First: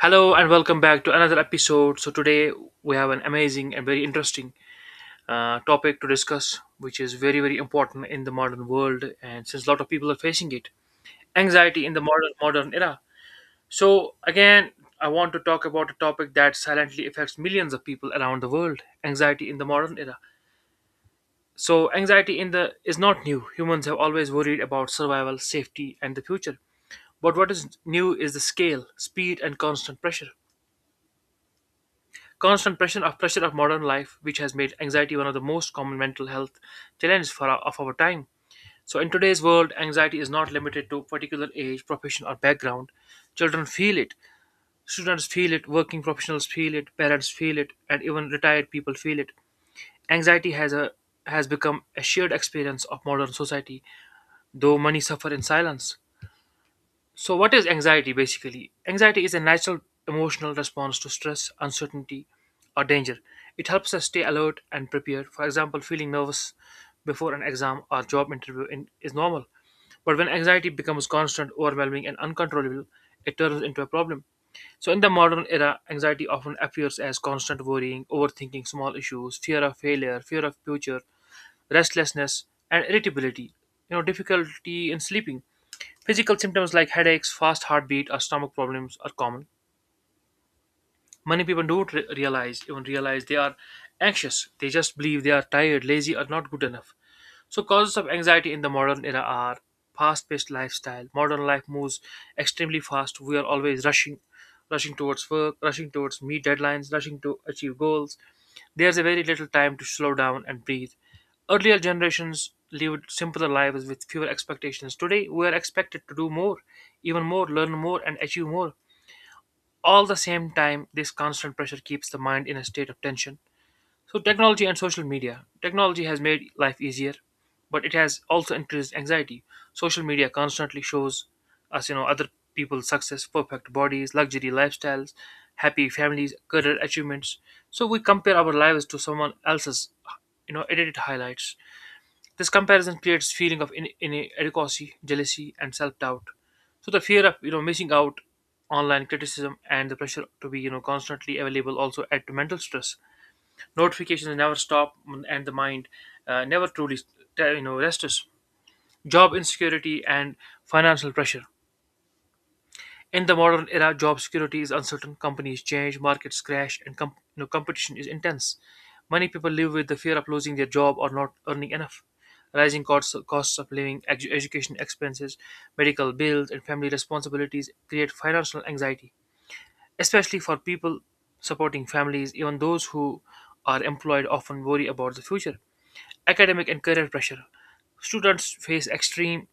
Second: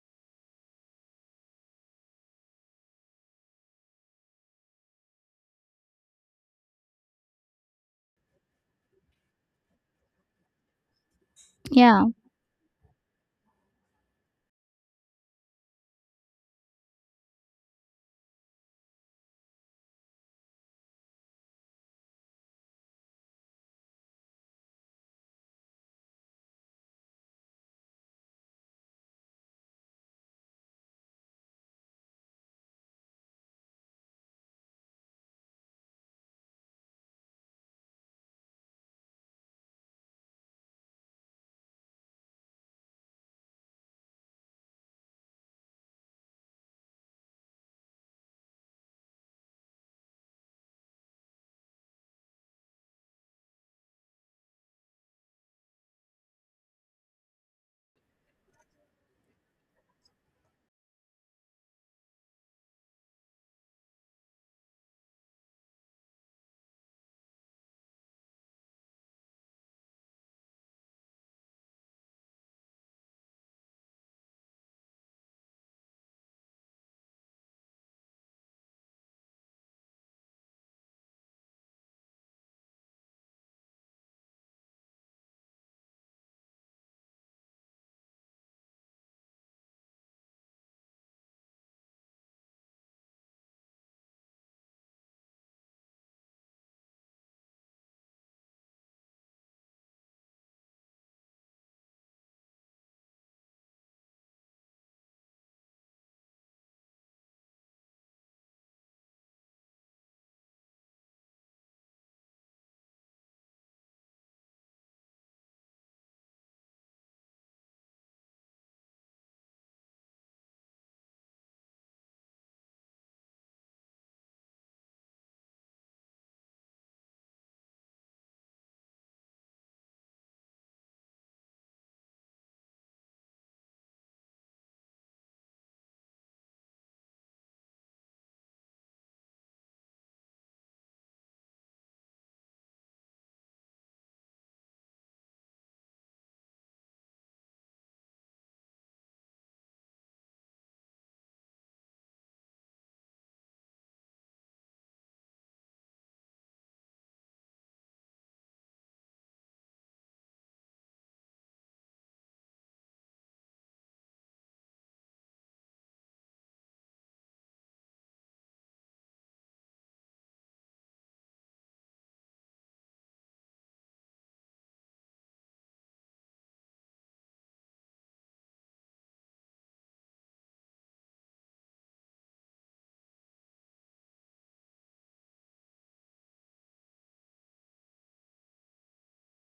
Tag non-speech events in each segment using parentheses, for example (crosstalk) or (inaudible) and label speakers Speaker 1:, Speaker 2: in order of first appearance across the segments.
Speaker 1: Hello and welcome back to another episode. So today we have an amazing and very interesting topic to discuss, which is very important in the modern world, and since a lot of people are facing it, anxiety in the
Speaker 2: Yeah,
Speaker 1: modern era. So again, I want to talk about a topic that silently affects millions of people around the world: anxiety in the modern era. So anxiety in the is not new. Humans have always worried about survival, safety, and the future. But what is new is the scale, speed, and constant pressure. Constant pressure of modern life, which has made anxiety one of the most common mental health challenges for our, of our time. So, in today's world, anxiety is not limited to particular age, profession, or background. Children feel it, students feel it, working professionals feel it, parents feel it, and even retired people feel it. Anxiety has become a shared experience of modern society, though many suffer in silence. So, what is anxiety basically? Anxiety is a natural emotional response to stress, uncertainty, or danger. It helps us stay alert and prepared. For example, feeling nervous before an exam or job interview in, is normal. But when anxiety becomes constant, overwhelming, and uncontrollable, it turns into a problem. So, in the modern era, anxiety often appears as constant worrying, overthinking small issues, fear of failure, fear of future, restlessness, and irritability. You know, difficulty in sleeping. Physical symptoms like headaches, fast heartbeat, or stomach problems are common. Many people don't realize, even realize they are anxious. They just believe they are tired, lazy, or not good enough. So causes of anxiety in the modern era are fast-paced lifestyle. Modern life moves extremely fast. We are always rushing, rushing towards work, rushing towards meet deadlines, rushing to achieve goals. There's a very little time to slow down and breathe. Earlier generations lived simpler lives with fewer expectations. Today we are expected to do more, even more, learn more, and achieve more, all the same time. This constant pressure keeps the mind in a state of tension. So technology and social media. Technology has made life easier, but it has also increased anxiety. Social media constantly shows us other people's success, perfect bodies, luxury lifestyles, happy families, career achievements. So we compare our lives to someone else's edited highlights. This comparison creates feeling of inadequacy, jealousy, and self-doubt. So the fear of missing out, online criticism, and the pressure to be constantly available also add to mental stress. Notifications never stop, and the mind never truly rests. Job insecurity and financial pressure. In the modern era, job security is uncertain, companies change, markets crash, and competition is intense. Many people live with the fear of losing their job or not earning enough. Rising costs, costs of living, education expenses, medical bills, and family responsibilities create financial anxiety, especially for people supporting families. Even those who are employed often worry about the future. Academic and career pressure. Students face extreme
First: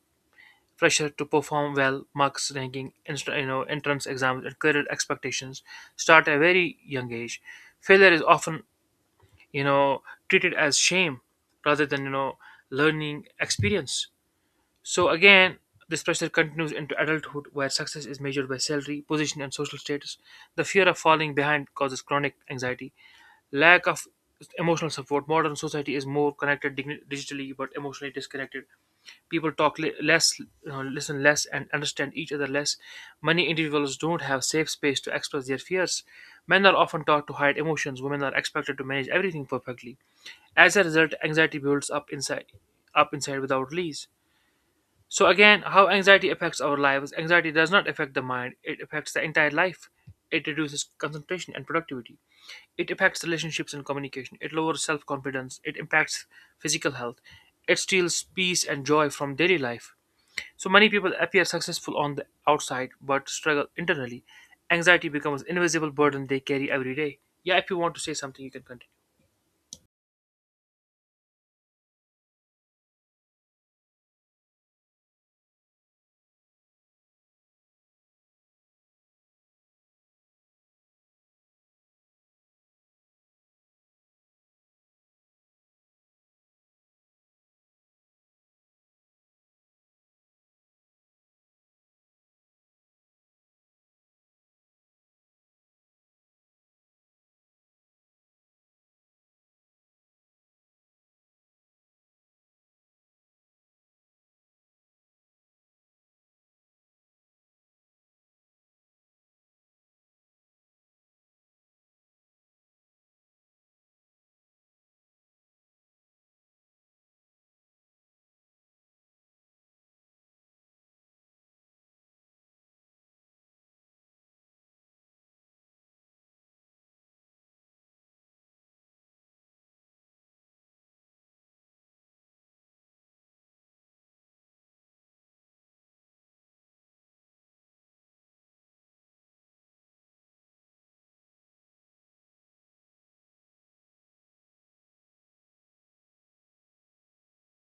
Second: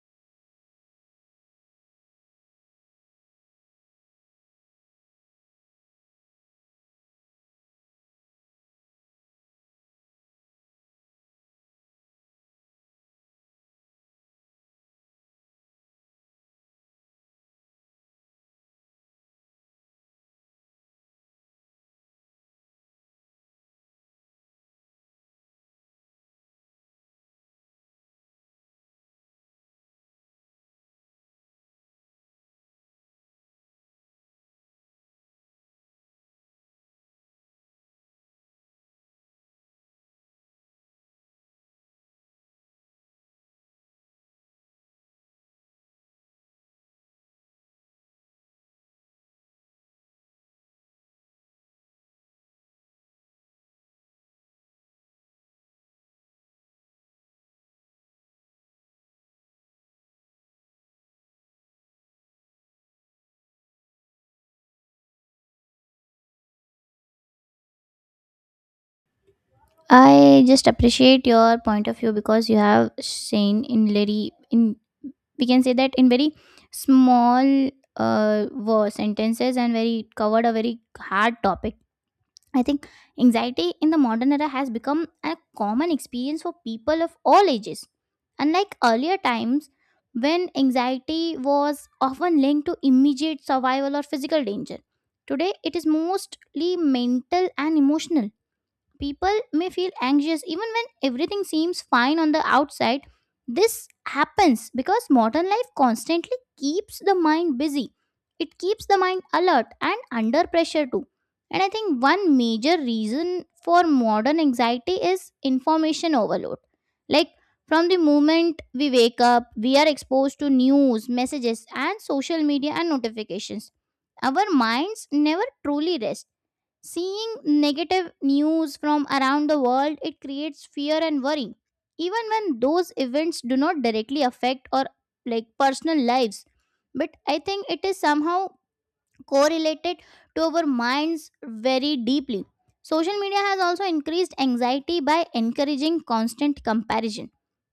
Speaker 1: pressure to perform well, marks ranking, entrance exams, and career expectations start at a very young age. Failure is often, you know, treated as shame rather than, learning experience. So again, this pressure continues into adulthood where success is measured by salary, position, and social status. The fear of falling behind causes chronic anxiety. Lack of emotional support. Modern society is more connected digitally but emotionally disconnected. People talk less, listen less, and understand each other less. Many individuals don't have safe space to express their fears. Men are often taught to hide emotions. Women are expected to manage everything perfectly. As a result, anxiety builds up inside, without release. So again, how anxiety affects our lives. Anxiety does not affect the mind, it affects the entire life. It reduces concentration and productivity. It affects relationships and communication. It lowers self-confidence. It impacts physical health. It steals peace and joy from daily life. So many people appear successful on the outside but struggle internally. Anxiety becomes an invisible burden they carry every day. Yeah, if you want to say something, you can continue.
Speaker 2: I just appreciate your point of view because you have seen in very in we can say that in very small words sentences and very it covered a very hard topic. I think anxiety in the modern era has become a common experience for people of all ages. Unlike earlier times when anxiety was often linked to immediate survival or physical danger, today it is mostly mental and emotional. People may feel anxious even when everything seems fine on the outside. This happens because modern life constantly keeps the mind busy. It keeps the mind alert and under pressure too. And I think one major reason for modern anxiety is information overload. Like from the moment we wake up, we are exposed to news, messages, and social media and notifications. Our minds never truly rest. Seeing negative news from around the world, it creates fear and worry. Even when those events do not directly affect or like personal lives, but I think it is somehow correlated to our minds very deeply. Social media has also increased anxiety by encouraging constant comparison.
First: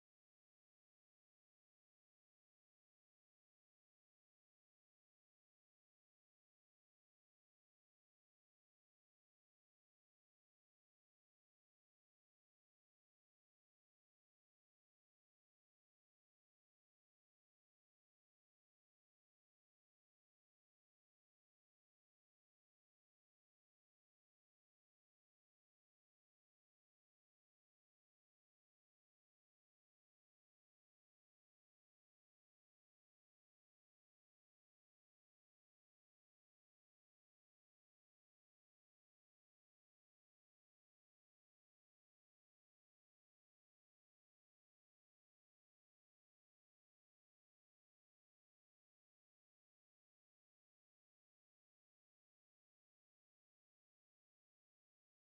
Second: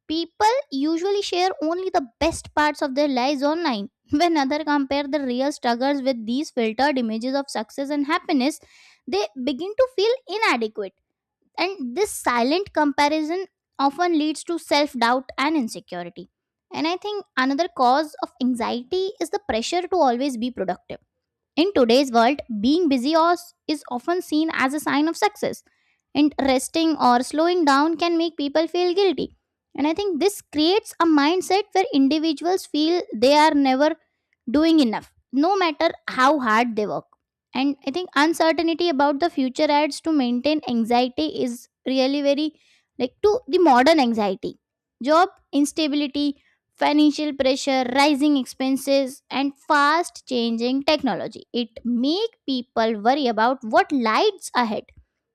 Speaker 2: People usually share only the best parts of their lives online. (laughs) When others compare the real struggles with these filtered images of success and happiness, they begin to feel inadequate. And this silent comparison often leads to self doubt and insecurity. And I think another cause of anxiety is the pressure to always be productive in today's world, being busy or is often seen as a sign of success, and resting or slowing down can make people feel guilty. And I think this creates a mindset where individuals feel they are never doing enough, no matter how hard they work. And I think uncertainty about the future adds to maintain anxiety is really very like to the modern anxiety. Job instability, financial pressure, rising expenses, and fast changing technology. It make people worry about what lies ahead.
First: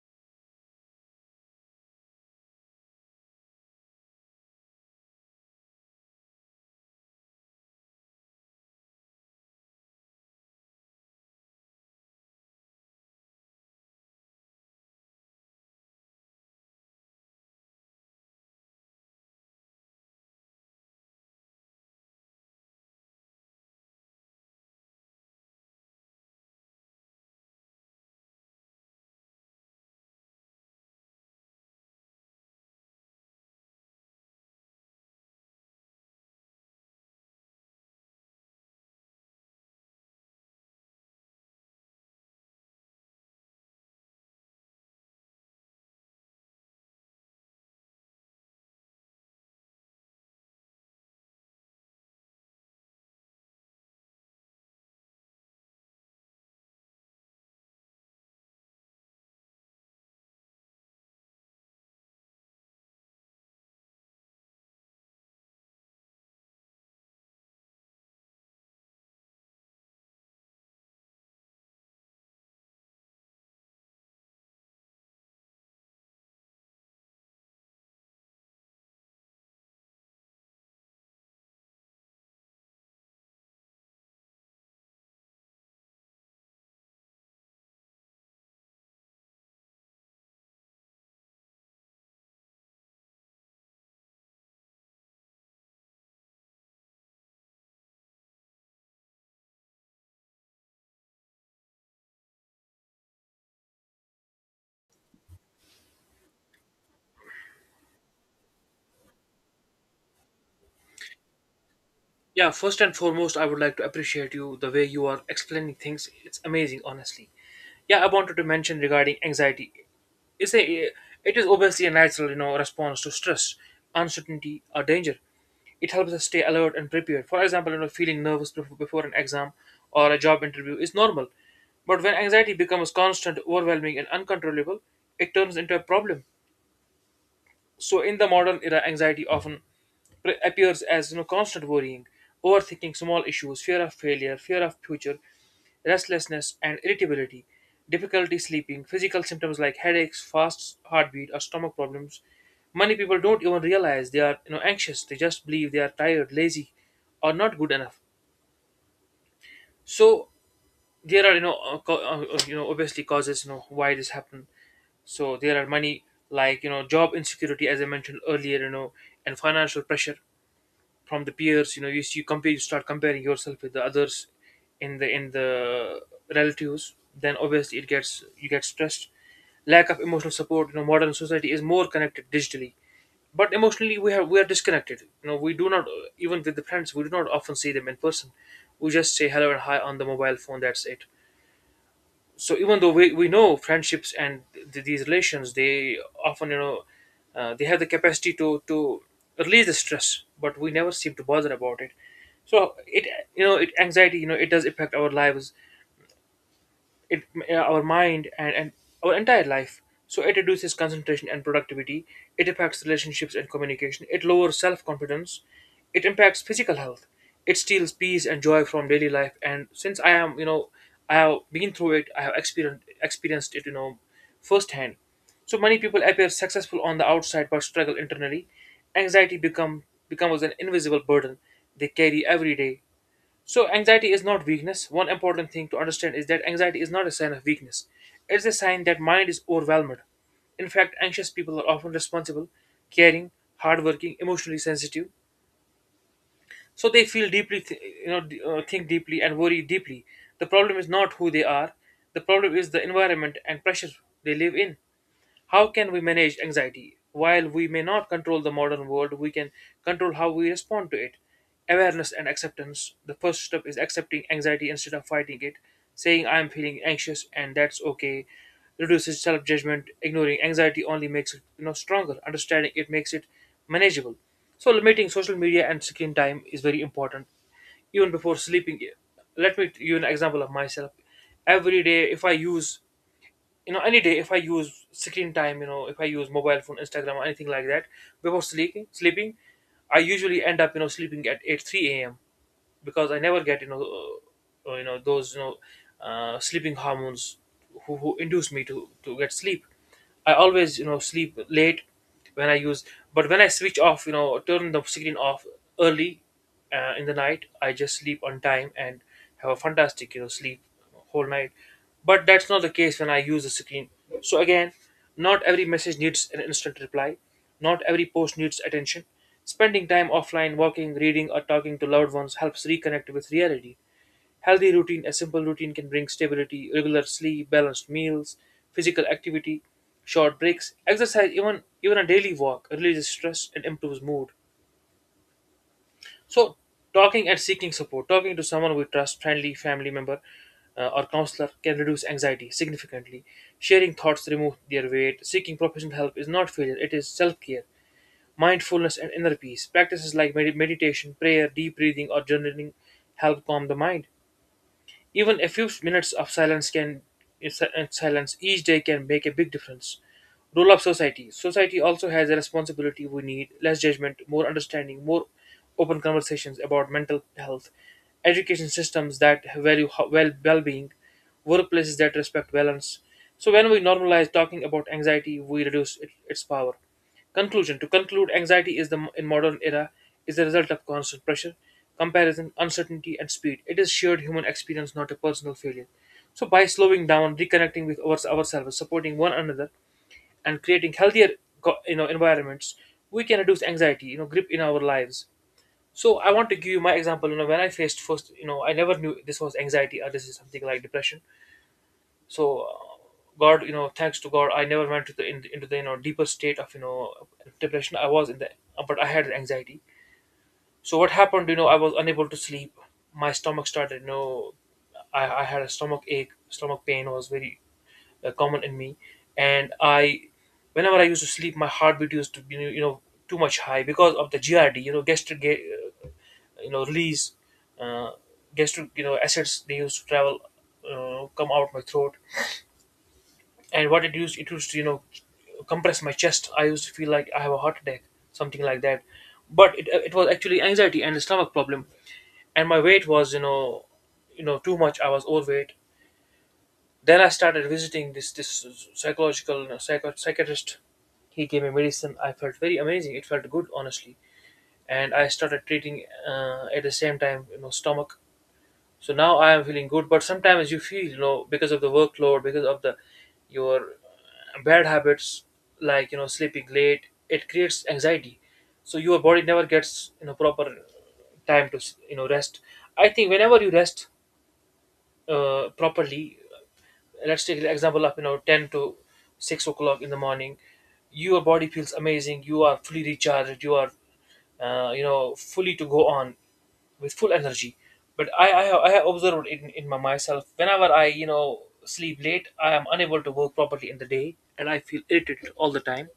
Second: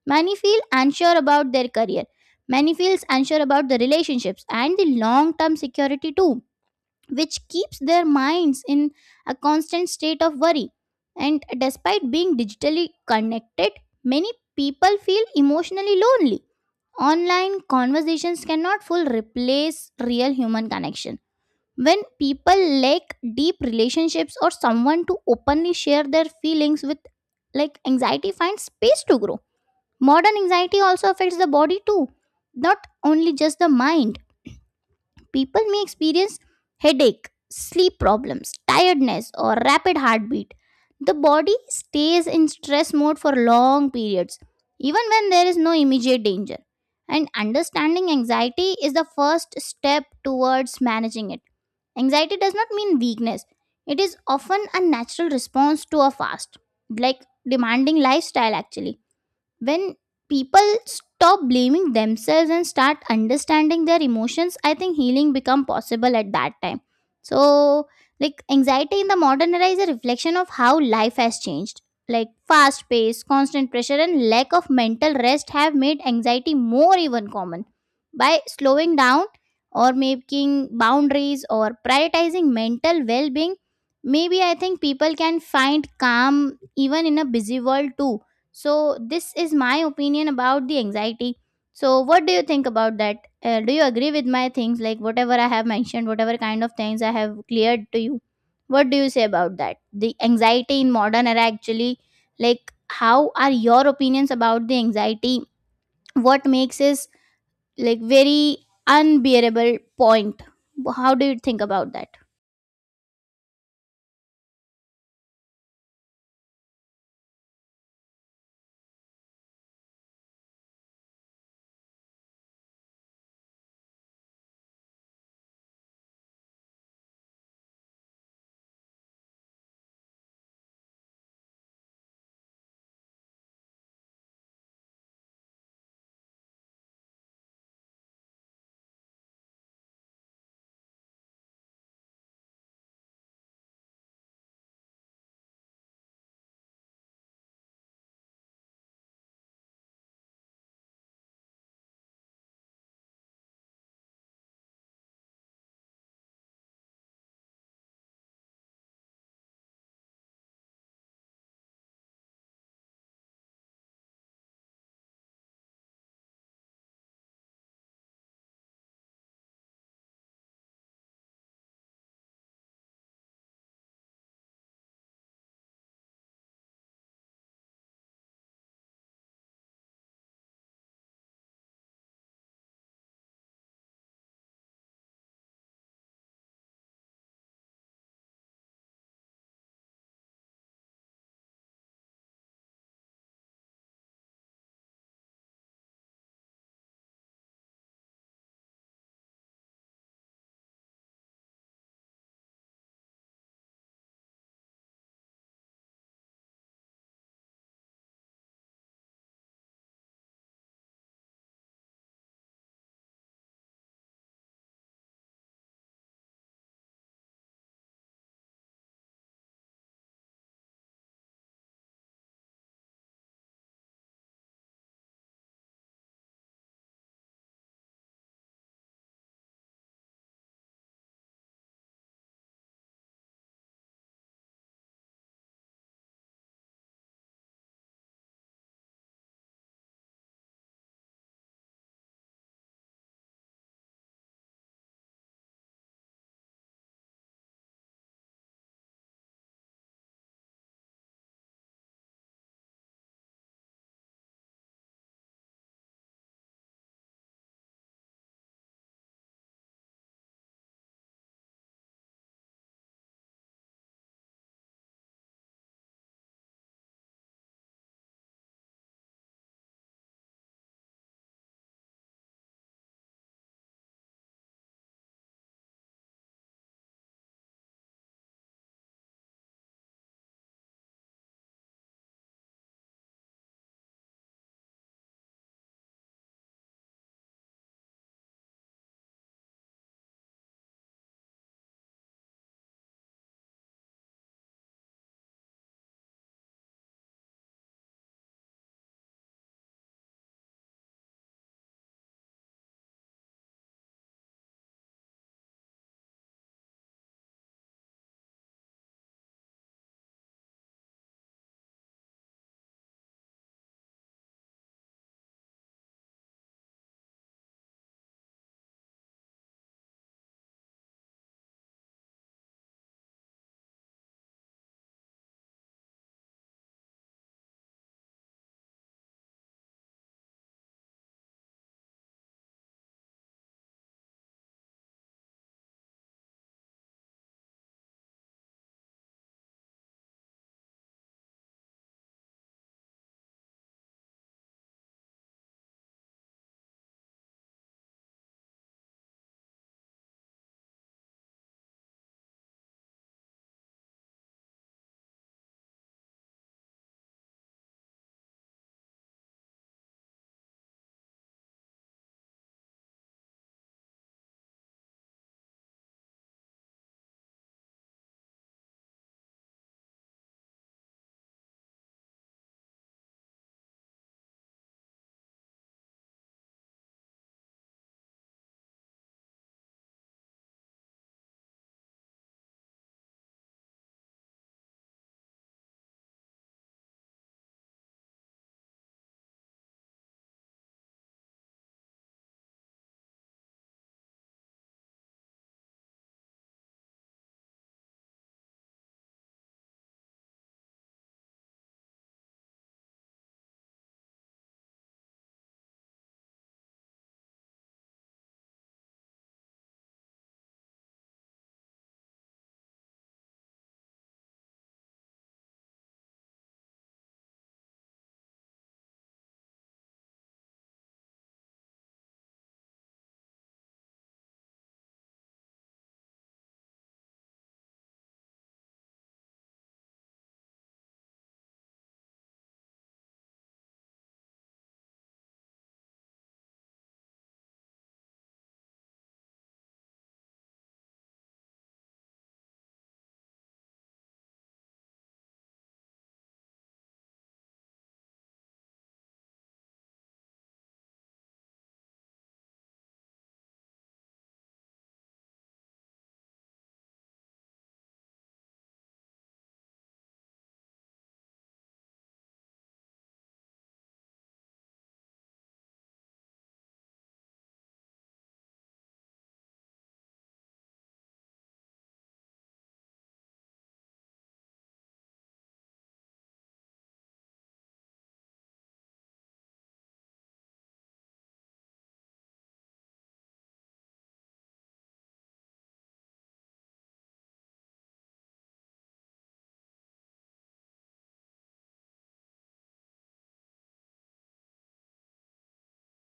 Speaker 2: Many feel unsure about their career. Many feels unsure about the relationships and the long term security too, which keeps their minds in a constant state of worry. And despite being digitally connected, many people feel emotionally lonely. Online conversations cannot fully replace real human connections when people lack deep relationships or someone to openly share their feelings with, like anxiety finds space to grow. Modern anxiety also affects the body too, not only just the mind. People may experience headache, sleep problems, tiredness, or rapid heartbeat. The body stays in stress mode for long periods, even when there is no immediate danger. And understanding anxiety is the first step towards managing it. Anxiety does not mean weakness, it is often a natural response to a fast, like demanding lifestyle, actually when people stop blaming themselves and start understanding their emotions I think healing become possible at that time. So like anxiety in the modern era is a reflection of how life has changed, like fast pace, constant pressure and lack of mental rest have made anxiety more even common. By slowing down or making boundaries or prioritizing mental well-being, maybe I think people can find calm even in a busy world too. So, this is my opinion about the anxiety. So, what do you think about that? Do you agree with my things, like whatever I have mentioned, whatever kind of things I have cleared to you? What do you say about that? The anxiety in modern era, actually, like how are your opinions about the anxiety? What makes this like very unbearable point? How do you think about that?
Speaker 1: Yeah, first and foremost, I would like to appreciate you the way you are explaining things. It's amazing, honestly. Yeah, I wanted to mention regarding anxiety. It's a, it is obviously a natural, response to stress, uncertainty, or danger. It helps us stay alert and prepared. For example, feeling nervous before an exam or a job interview is normal. But when anxiety becomes constant, overwhelming, and uncontrollable, it turns into a problem. So in the modern era, anxiety often appears as constant worrying, overthinking small issues, fear of failure, fear of future, restlessness and irritability, difficulty sleeping, physical symptoms like headaches, fast heartbeat or stomach problems. Many people don't even realize they are anxious. They just believe they are tired, lazy, or not good enough. So there are obviously causes why this happened. So there are many, job insecurity as I mentioned earlier, and financial pressure from the peers. You know, you compare, you start comparing yourself with the others in the relatives, then obviously it gets, you get stressed. Lack of emotional support. You know, modern society is more connected digitally but emotionally we are disconnected. You know, we do not, even with the friends, we do not often see them in person. We just say hello and hi on the mobile phone, that's it. So even though we know friendships and these relations, they often they have the capacity to release the stress, but we never seem to bother about it. So it, anxiety, it does affect our lives. It, our mind, and our entire life. So it reduces concentration and productivity. It affects relationships and communication. It lowers self-confidence. It impacts physical health. It steals peace and joy from daily life. And since I am, I have been through it, I have experienced it, you know, firsthand. So many people appear successful on the outside but struggle internally. Anxiety becomes an invisible burden they carry every day. So, anxiety is not weakness. One important thing to understand is that anxiety is not a sign of weakness. It's a sign that mind is overwhelmed. In fact, anxious people are often responsible, caring, hardworking, emotionally sensitive. So they feel deeply, think deeply and worry deeply. The problem is not who they are. The problem is the environment and pressure they live in. How can we manage anxiety? While we may not control the modern world, we can control how we respond to it. Awareness and acceptance. The first step is accepting anxiety instead of fighting it. Saying, I am feeling anxious and that's okay reduces self judgment. Ignoring anxiety only makes it, stronger. Understanding it makes it manageable. So, limiting social media and screen time is very important, even before sleeping. Let me give you an example of myself. Every day, if I use, any day, if I use screen time, you know, if I use mobile phone, Instagram, or anything like that before sleeping, I usually end up, you know, sleeping at 8 3 a.m. because I never get, you know, those, sleeping hormones who induce me to get sleep. I always, you know, sleep late when I use, but when I switch off, you know, turn the screen off early, in the night, I just sleep on time and have a fantastic, you know, sleep whole night. But that's not the case when I use the screen. So again, not every message needs an instant reply. Not every post needs attention. Spending time offline, walking, reading, or talking to loved ones helps reconnect with reality. Healthy routine, a simple routine can bring stability, regular sleep, balanced meals, physical activity, short breaks, exercise, even a daily walk releases stress and improves mood. So, talking and seeking support, talking to someone we trust, friendly family member or counselor can reduce anxiety significantly. Sharing thoughts remove their weight. Seeking professional help is not failure; it is self-care. Mindfulness and inner peace. Practices like meditation, prayer, deep breathing, or journaling help calm the mind. Even a few minutes of silence can in silence each day can make a big difference. Role of society. Society also has a responsibility. We need less judgment, more understanding, more open conversations about mental health, education systems that value well well-being, workplaces that respect balance. So when we normalize talking about anxiety, we reduce its power. Conclusion. To conclude, anxiety is the in modern era is the result of constant pressure, comparison, uncertainty, and speed. It is shared human experience, not a personal failure. So by slowing down, reconnecting with ourselves, supporting one another, and creating healthier environments, we can reduce anxiety, you know, grip in our lives. So I want to give you my example. When I faced first, I never knew this was anxiety or this is something like depression so god, thanks to god, I never went into the deeper state of depression. I was in the, but I had anxiety. So what happened? I was unable to sleep. My stomach started, I had a stomach ache, stomach pain was very common in me. And I, whenever I used to sleep, my heartbeat used to be, too much high because of the grd you know gastric release, uh, gastric acids. They used to travel, come out my throat, and what it used to, compress my chest. I used to feel like I have a heart attack, something like that, but it was actually anxiety and a stomach problem. And my weight was, too much. I was overweight. Then I started visiting this psychological you know, psycho- psychiatrist. He gave me medicine. I felt very amazing. It felt good, honestly. And I started treating, at the same time, stomach. So now I am feeling good, but sometimes you feel, because of the workload, because of the your bad habits, like sleeping late, it creates anxiety. So your body never gets, proper time to, rest. I think whenever you rest properly, let's take the example of, 10 to 6 o'clock in the morning. Your body feels amazing. You are fully recharged. You are fully to go on with full energy. But I have observed in myself, whenever I, sleep late, I am unable to work properly in the day, and I feel irritated all the time.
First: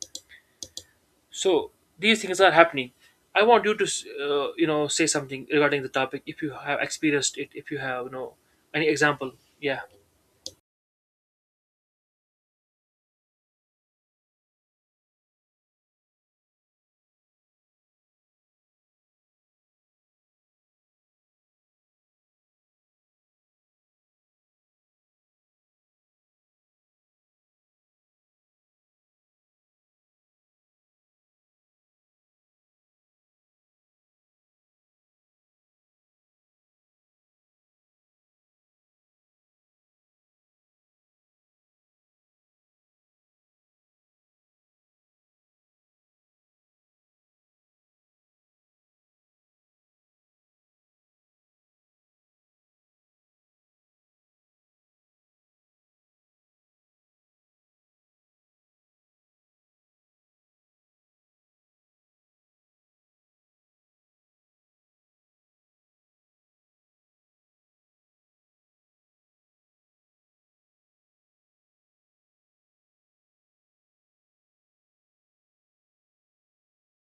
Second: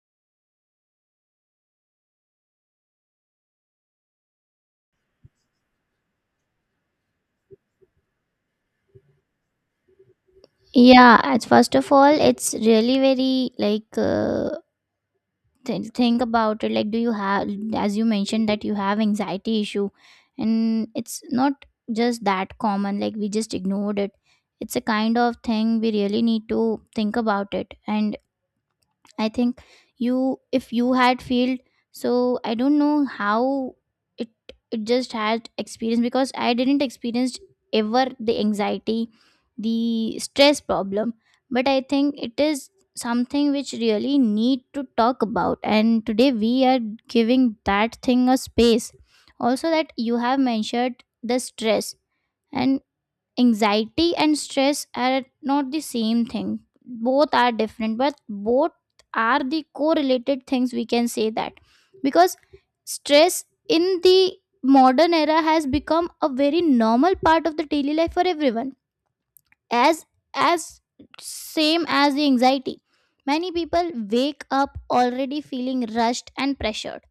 Speaker 1: So these things are happening. I want you to say something regarding the topic, if you have experienced it, if you have, any example. Yeah.
Speaker 2: Yeah, as first of all, it's really very like think about it, like do you have, as you mentioned, that you have anxiety issue and it's not just that common like we just ignored it. It's a kind of thing we really need to think about, it and I think you, if you had failed, so I don't know how it it just had experience because I didn't experience ever the anxiety, the stress problem. But I think it is something which really need to talk about, and today we are giving that thing a space. Also that you have mentioned the stress. And anxiety and stress are not the same thing. Both are different, but both are the correlated things we can say that. Because stress in the modern era has become a very normal part of the daily life for everyone. As as same as the anxiety. Many people wake up already feeling rushed and pressured.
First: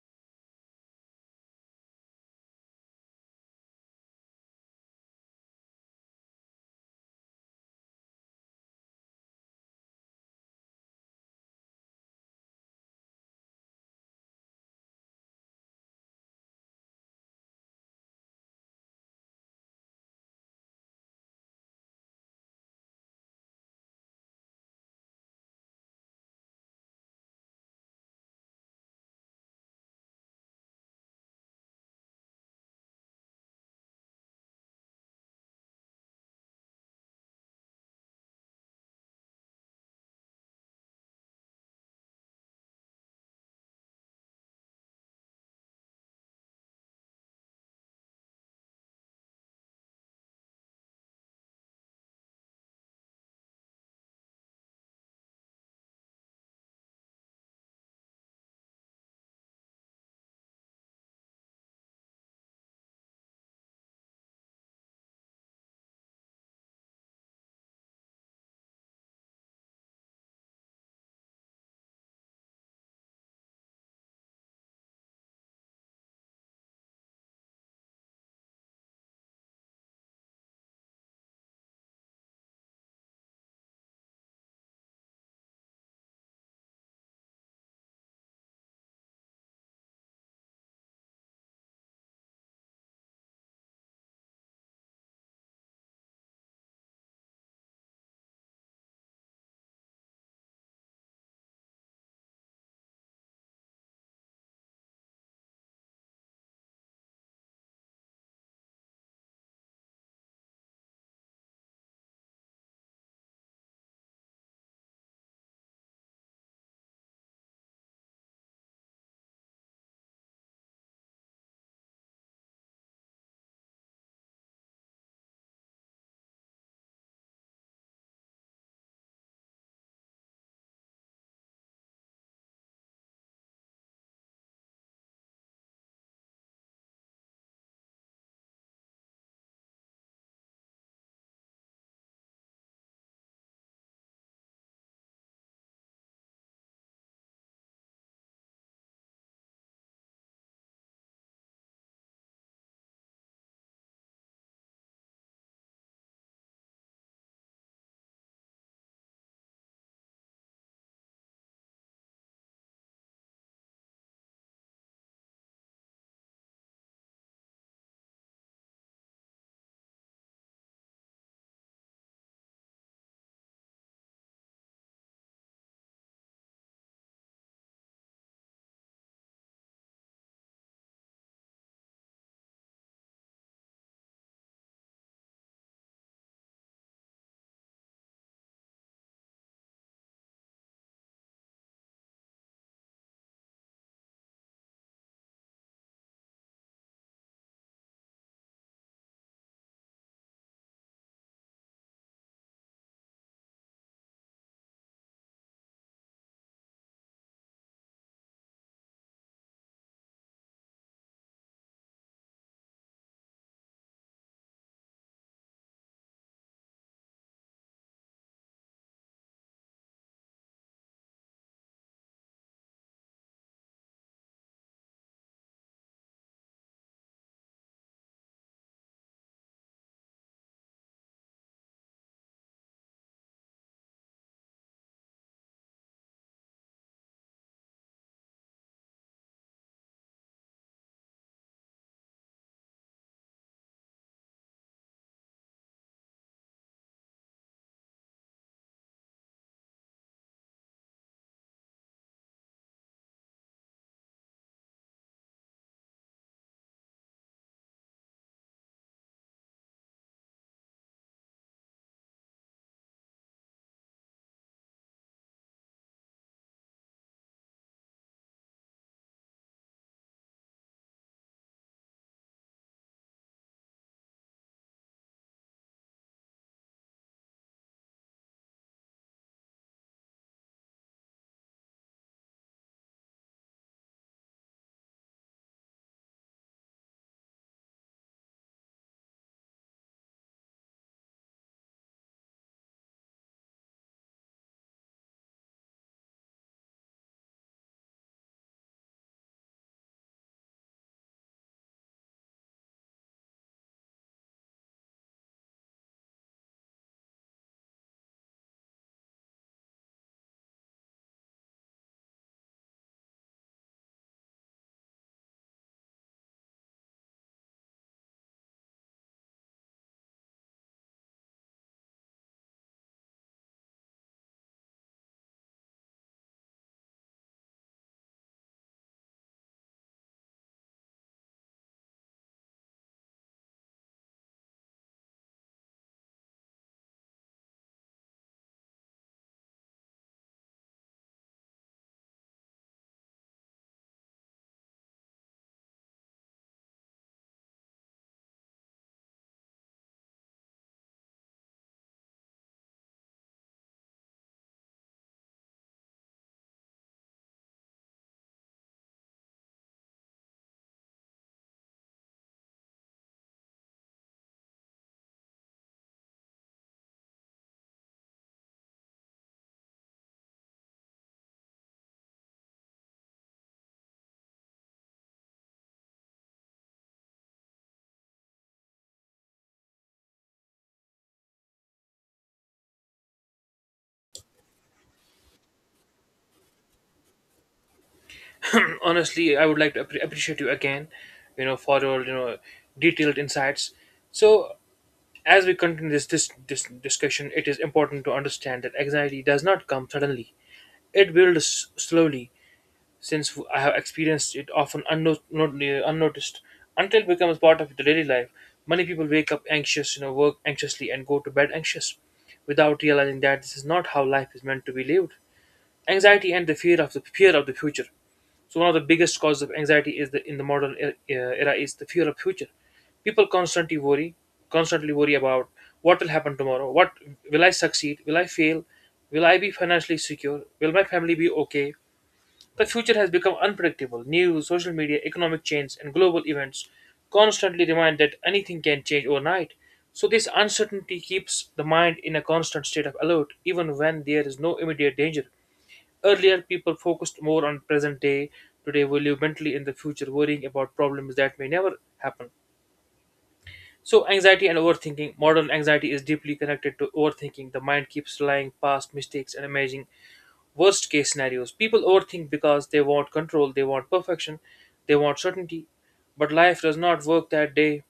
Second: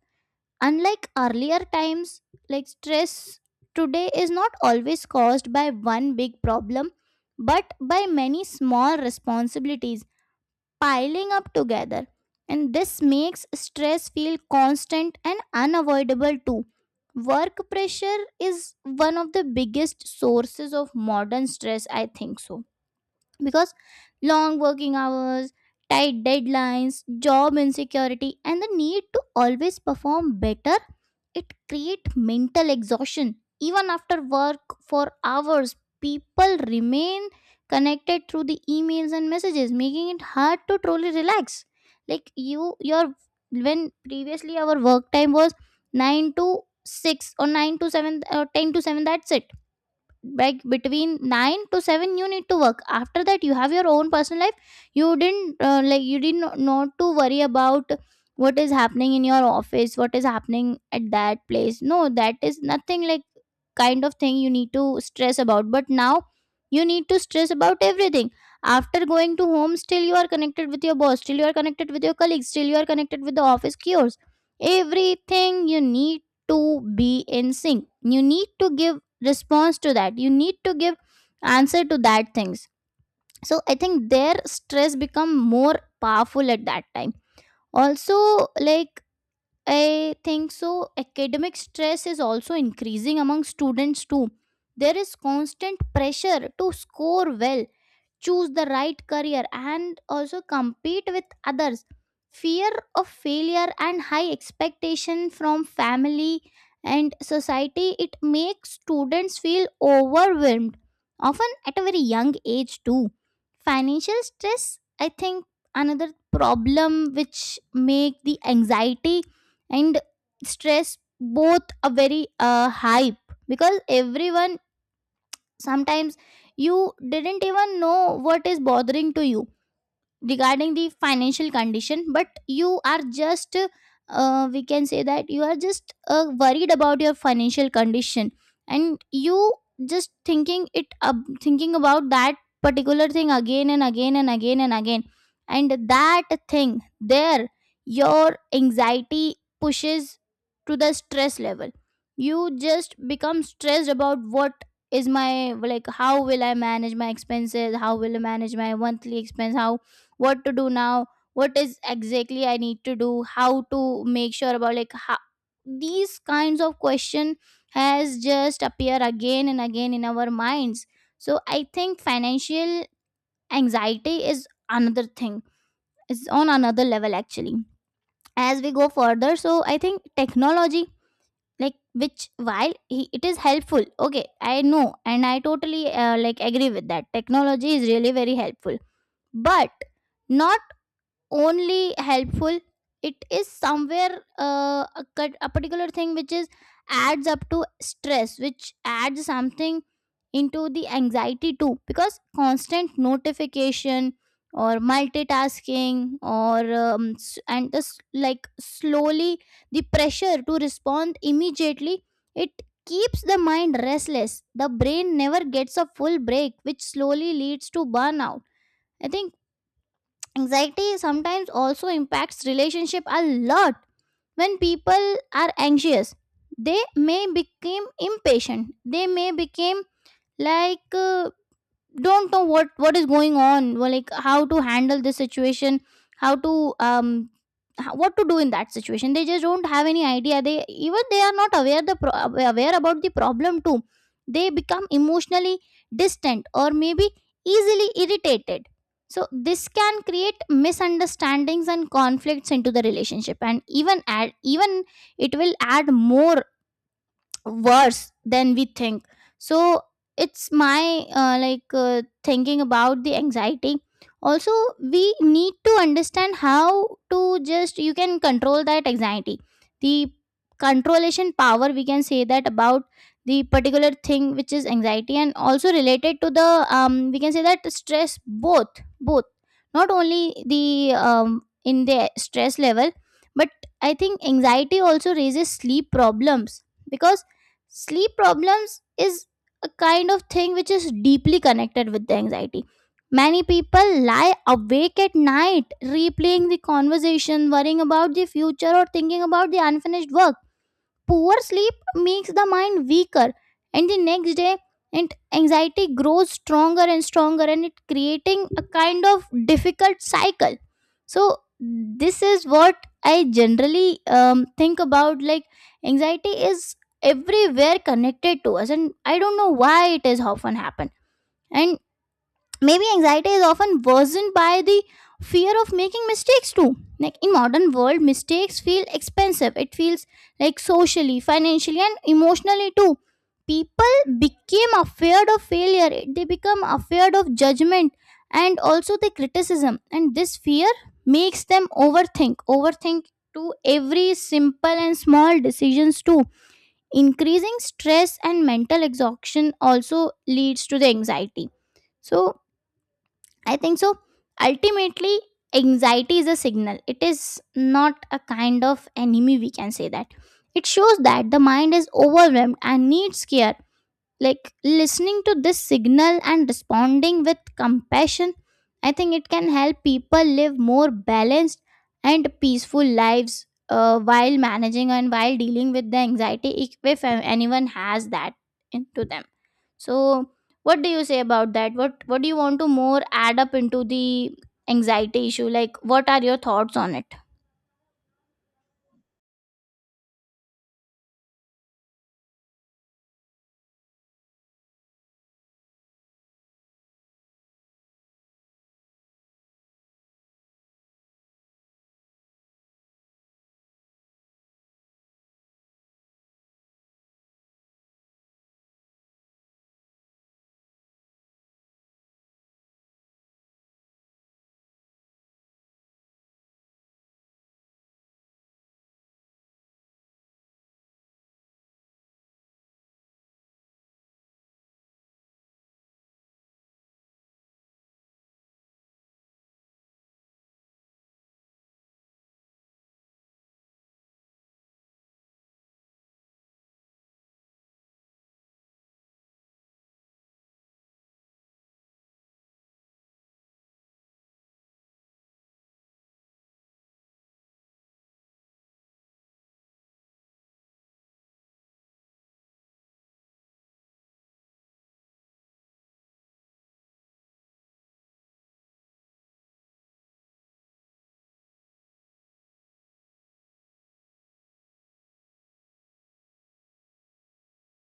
Speaker 2: Unlike earlier times, like stress today is not always caused by one big problem, but by many small responsibilities piling up together. And this makes stress feel constant and unavoidable too. Work pressure is one of the biggest sources of modern stress, I think so, because long working hours, tight deadlines, job insecurity, and the need to always perform better, it create mental exhaustion. Even after work for hours, people remain connected through the emails and messages, making it hard to truly relax. Like you, your when previously our work time was nine to six or nine to seven or ten to seven. That's it. Like between 9 to 7 you need to work. After that you have your own personal life. You didn't like you didn't not to worry about what is happening in your office, what is happening at that place. No, that is nothing like kind of thing you need to stress about. But now you need to stress about everything. After going to home, still you are connected with your boss, still you are connected with your colleagues, still you are connected with the office cures. Everything you need to be in sync. You need to give response to that. You need to give answer to that things. So I think their stress become more powerful at that time. Also, like I think so academic stress is also increasing among students too. There is constant pressure to score well, choose the right career and also compete with others. Fear of failure and high expectation from family and society, it makes students feel overwhelmed, often at a very young age too. Financial stress, I think another problem which make the anxiety and stress both a very hype, because everyone, sometimes you didn't even know what is bothering to you regarding the financial condition, but you are just we can say that you are just worried about your financial condition. And you just thinking it up, thinking about that particular thing again and again and again and again. And that thing there, your anxiety pushes to the stress level. You just become stressed about what is my, like how will I manage my expenses, how will I manage my monthly expense, how, what to do now, what is exactly I need to do, how to make sure about, like how, these kinds of question has just appear again and again in our minds. So I think financial anxiety is another thing. It's on another level actually. As we go further, so I think technology, like which it is helpful, okay, I know, and I totally like agree with that technology is really very helpful. But not only helpful, it is somewhere a particular thing which is adds up to stress, which adds something into the anxiety too, because constant notification or multitasking or and this like slowly the pressure to respond immediately, it keeps the mind restless. The brain never gets a full break, which slowly leads to burnout, I think. Anxiety sometimes also impacts relationship a lot. When people are anxious, they may become impatient. They may become like don't know what is going on, well, like how to handle this situation, how to um what to do in that situation. They just don't have any idea. They even they are not aware the aware about the problem too. They become emotionally distant or maybe easily irritated. So this can create misunderstandings and conflicts into the relationship, and even add, even it will add more worse than we think. So it's my thinking about the anxiety. Also, we need to understand how to just you can control that anxiety, the controlation power we can say that about the particular thing which is anxiety and also related to the we can say that stress, both both not only the in the stress level, but I think anxiety also raises sleep problems. Because sleep problems is a kind of thing which is deeply connected with the anxiety. Many people lie awake at night replaying the conversation, worrying about the future or thinking about the unfinished work. Poor sleep makes the mind weaker, and the next day, and anxiety grows stronger and stronger, and it creating a kind of difficult cycle. So this is what I generally think about. Like anxiety is everywhere connected to us, and I don't know why it is often happen. And maybe anxiety is often worsened by the fear of making mistakes too. Like in modern world, mistakes feel expensive. It feels like socially, financially, and emotionally too. People became afraid of failure. They become afraid of judgment and also the criticism. And this fear makes them overthink. To every simple and small decisions too. Increasing stress and mental exhaustion also leads to the anxiety. So I think so. Ultimately, anxiety is a signal. It is not a kind of enemy, we can say that. It shows that the mind is overwhelmed and needs care, like listening to this signal and responding with compassion. I think it can help people live more balanced and peaceful lives, while managing and while dealing with the anxiety, if anyone has that into them. So what do you say about that? What do you want to more add up into the anxiety issue, like what are your thoughts on it?
Speaker 1: (clears throat) Honestly, I would like to appreciate you again, for your detailed insights. So, as we continue this discussion, it is important to understand that anxiety does not come suddenly. It builds slowly, since I have experienced it often unnoticed, until it becomes part of the daily life. Many people wake up anxious, work anxiously, and go to bed anxious without realizing that this is not how life is meant to be lived. Anxiety and the fear of the future. So one of the biggest causes of anxiety is the in the era is the fear of future. People constantly worry, constantly worry about what will happen tomorrow. What Will I succeed? Will I fail? Will I be financially secure? Will my family be okay? The future has become unpredictable. News, social media, economic change, and global events constantly remind that anything can change overnight. So this uncertainty keeps the mind in a constant state of alert, even when there is no immediate danger. Earlier, people focused more on present day. Today, we live mentally in the future, worrying about problems that may never happen. So, anxiety and overthinking. Modern anxiety is deeply connected to overthinking. The mind keeps relying past mistakes and imagining worst case scenarios. People overthink because they want control, they want perfection, they want certainty. But life does not work that day.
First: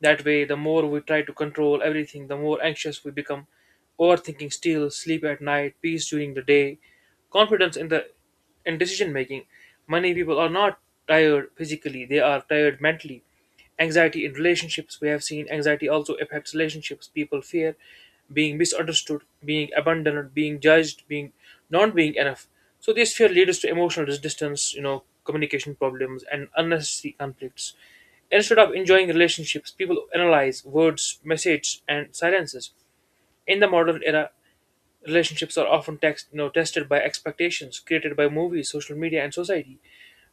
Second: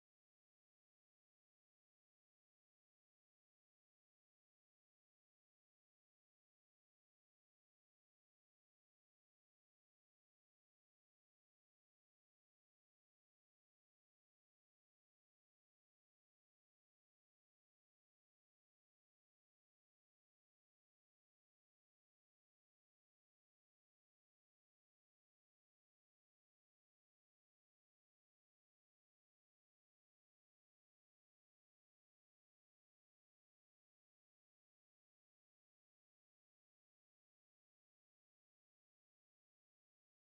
Speaker 1: That way, the more we try to control everything, the more anxious we become. Overthinking steals sleep at night, peace during the day, confidence in decision making. Many people are not tired physically, they are tired mentally. Anxiety in relationships, we have seen anxiety also affects relationships. People fear being misunderstood, being abandoned, being judged, being not being enough. So this fear leads to emotional distance, communication problems and unnecessary conflicts. Instead of enjoying relationships, people analyze words, messages, and silences. In the modern era, relationships are often tested by expectations created by movies, social media, and society.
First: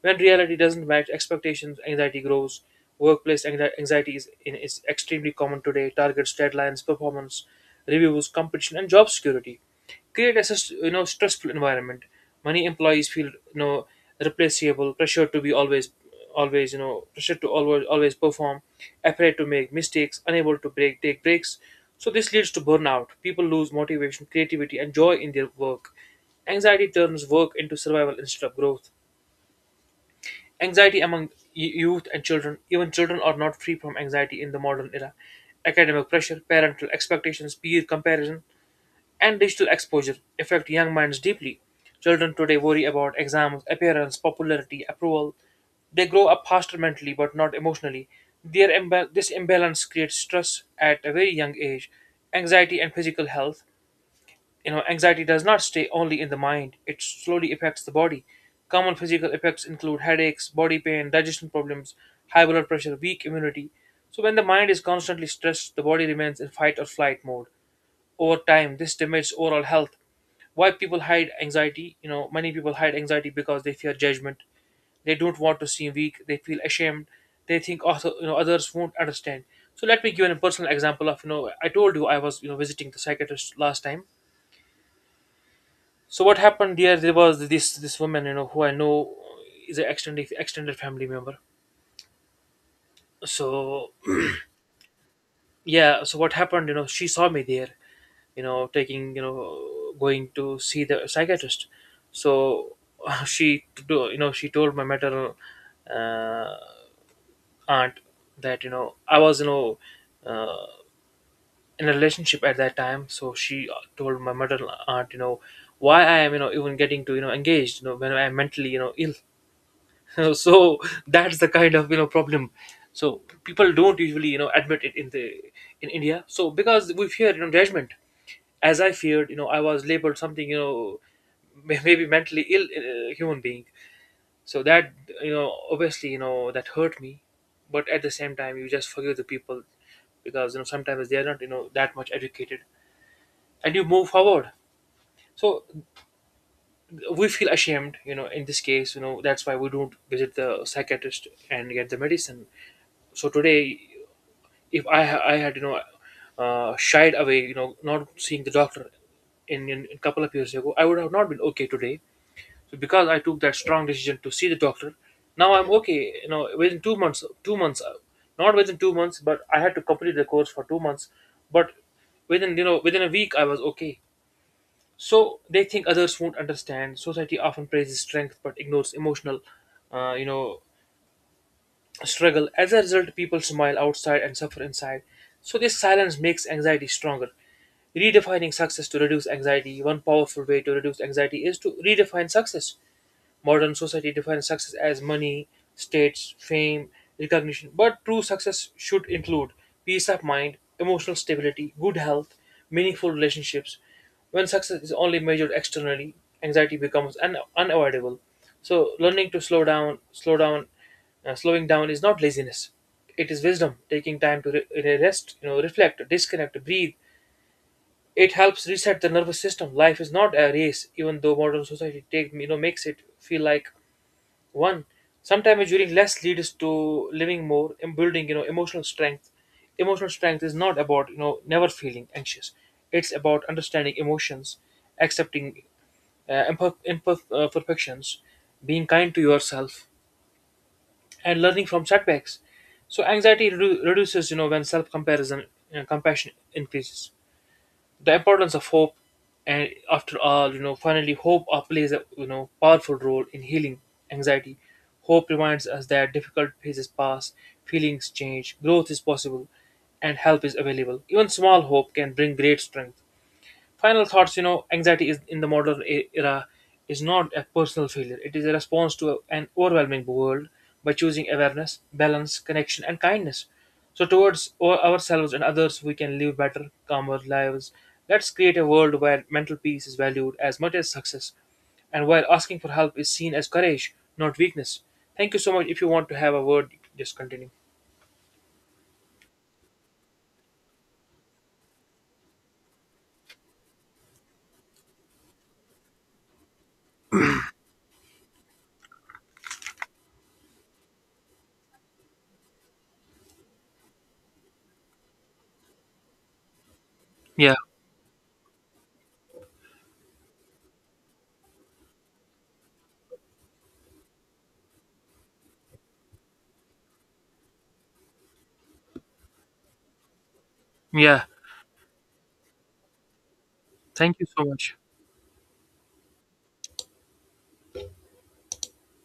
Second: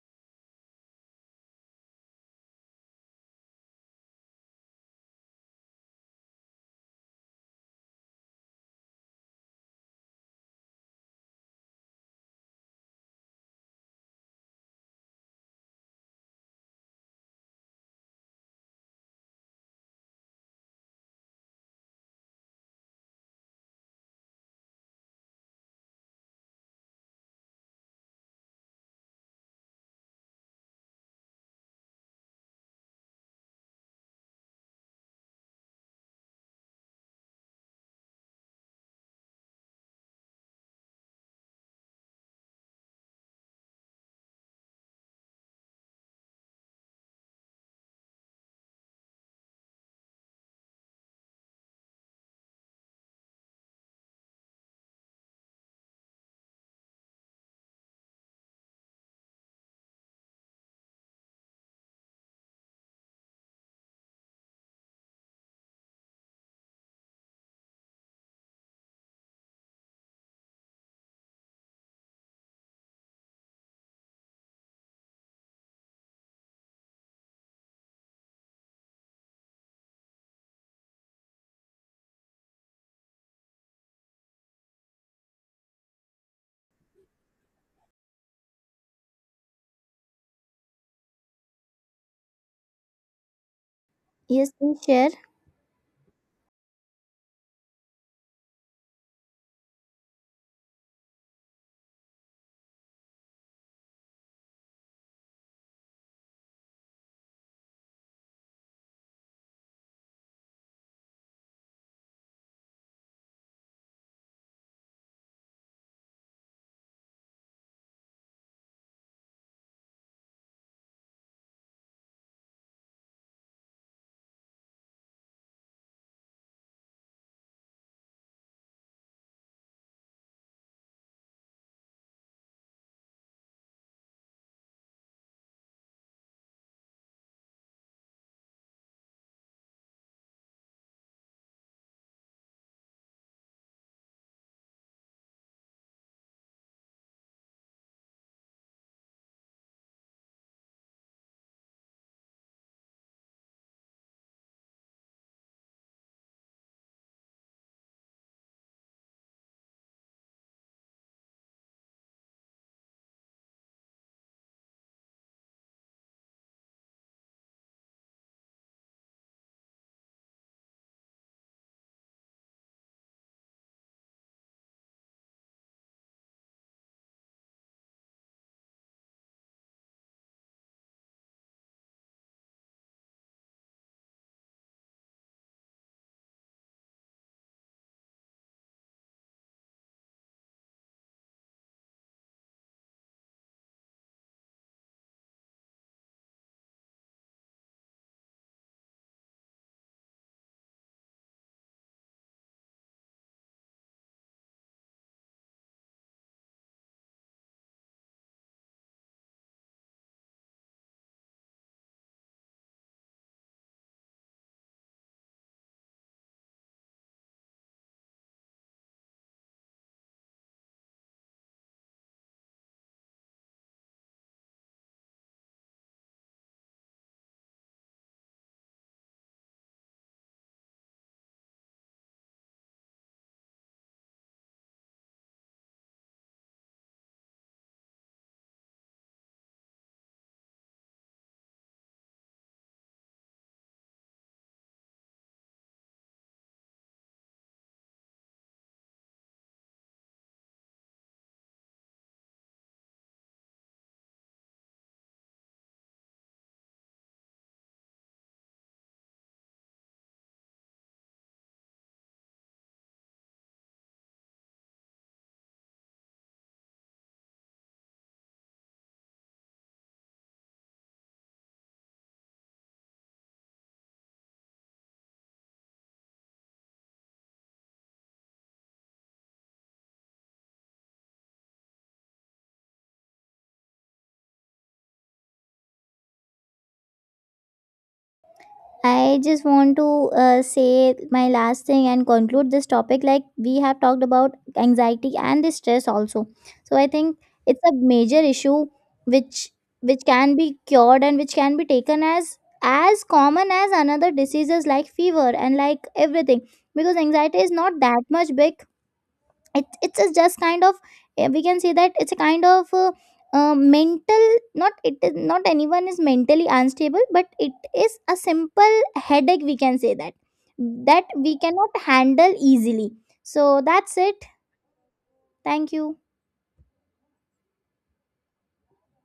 Speaker 1: When reality doesn't match expectations, anxiety grows. Workplace anxiety is extremely common today. Targets, deadlines, performance, reviews, competition, and job security create a stressful environment. Many employees feel, replaceable. Pressure to be always always you know pressure to always perform, afraid to make mistakes, unable to break take breaks. So this leads to burnout. People lose motivation, creativity and joy in their work. Anxiety turns work into survival instead of growth. Anxiety among youth and children, even children are not free from anxiety in the modern era. Academic pressure, parental expectations, peer comparison, and digital exposure affect young minds deeply. Children today worry about exams, appearance, popularity, approval. They grow up faster mentally but not emotionally. This imbalance creates stress at a very young age, anxiety, and physical health. Anxiety does not stay only in the mind, it slowly affects the body. Common physical effects include headaches, body pain, digestion problems, high blood pressure, weak immunity. So when the mind is constantly stressed, the body remains in fight or flight mode. Over time, this damages overall health. Why people hide anxiety? Many people hide anxiety because they fear judgment. They don't want to seem weak. They feel ashamed. They think also, others won't understand. So let me give you a personal example of, I told you I was, visiting the psychiatrist last time. So what happened here? There was this woman, who I know is an extended family member. So
Speaker 2: Yes, please share.
Speaker 1: yeah, so what happened? She saw me there, going to see the psychiatrist. So (laughs) she, to- you know, she told my maternal uh, aunt that, I was, uh, in a relationship at that time. So she told my maternal aunt, why I am, even getting to, engaged, when I am mentally, ill. (laughs) So that's the kind of, problem. So people don't usually, admit it in India. So because we fear, judgment. As I feared, I was labeled something, maybe mentally ill human being. So that, you know obviously you know that hurt me. But at the same time, you just forgive the people, because, sometimes they are not, that much educated, and you move forward. So we feel ashamed, in this case, that's why we don't visit the psychiatrist and get the medicine. So today, if I had, shied away, not seeing the doctor in a couple of years ago, I would have not been okay today. So because I took that strong decision to see the doctor, now I'm okay. Within 2 months not within 2 months, but I had to complete the course for 2 months. But within you know within a week I was okay. So they think others won't understand. Society often praises strength but ignores emotional uh, you know struggle. As a result, people smile outside and suffer inside. So this silence makes anxiety stronger. Redefining success to reduce anxiety. One powerful way to reduce anxiety is to redefine success. Modern society defines success as money, status, fame, recognition, but true success should include peace of mind, emotional stability, good health, meaningful relationships. When success is only measured externally, anxiety becomes unavoidable. So learning to slow down, slowing down is not laziness. It is wisdom, taking time to rest, reflect, disconnect, breathe. It helps reset the nervous system. Life is not a race, even though modern society makes it feel like one, sometimes during less leads to living more and building, emotional strength. Emotional strength is not about, never feeling anxious. It's about understanding emotions, accepting perfections, being kind to yourself, and learning from setbacks. So anxiety reduces, when self-comparison, compassion increases the importance of hope. And after all, finally hope plays a, powerful role in healing anxiety. Hope reminds us that difficult phases pass, feelings change, growth is possible, and help is available. Even small hope can bring great strength. Final thoughts. Anxiety is in the era is not a personal failure, it is a response to an overwhelming world. By choosing awareness, balance, connection and kindness, so towards ourselves and others, we can live better, calmer lives. Let's create a world where mental peace is valued as much as success, and where asking for help is seen as courage, not weakness. Thank you so much. If you want to have a word, you can just continue.
Speaker 2: I just want to say my last thing and conclude this topic. Like we have talked about anxiety and the stress also, so I think it's a major issue which can be cured and which can be taken as common as another diseases like fever and like everything. Because anxiety is
Speaker 1: yeah
Speaker 2: not that much big. It's a just kind of we can say that it's a kind of mental, not it is not anyone is mentally unstable, but it is a simple headache we can say that, that
Speaker 1: yeah,
Speaker 2: we cannot handle easily. So that's it.
Speaker 1: thank you so much.
Speaker 2: Thank you.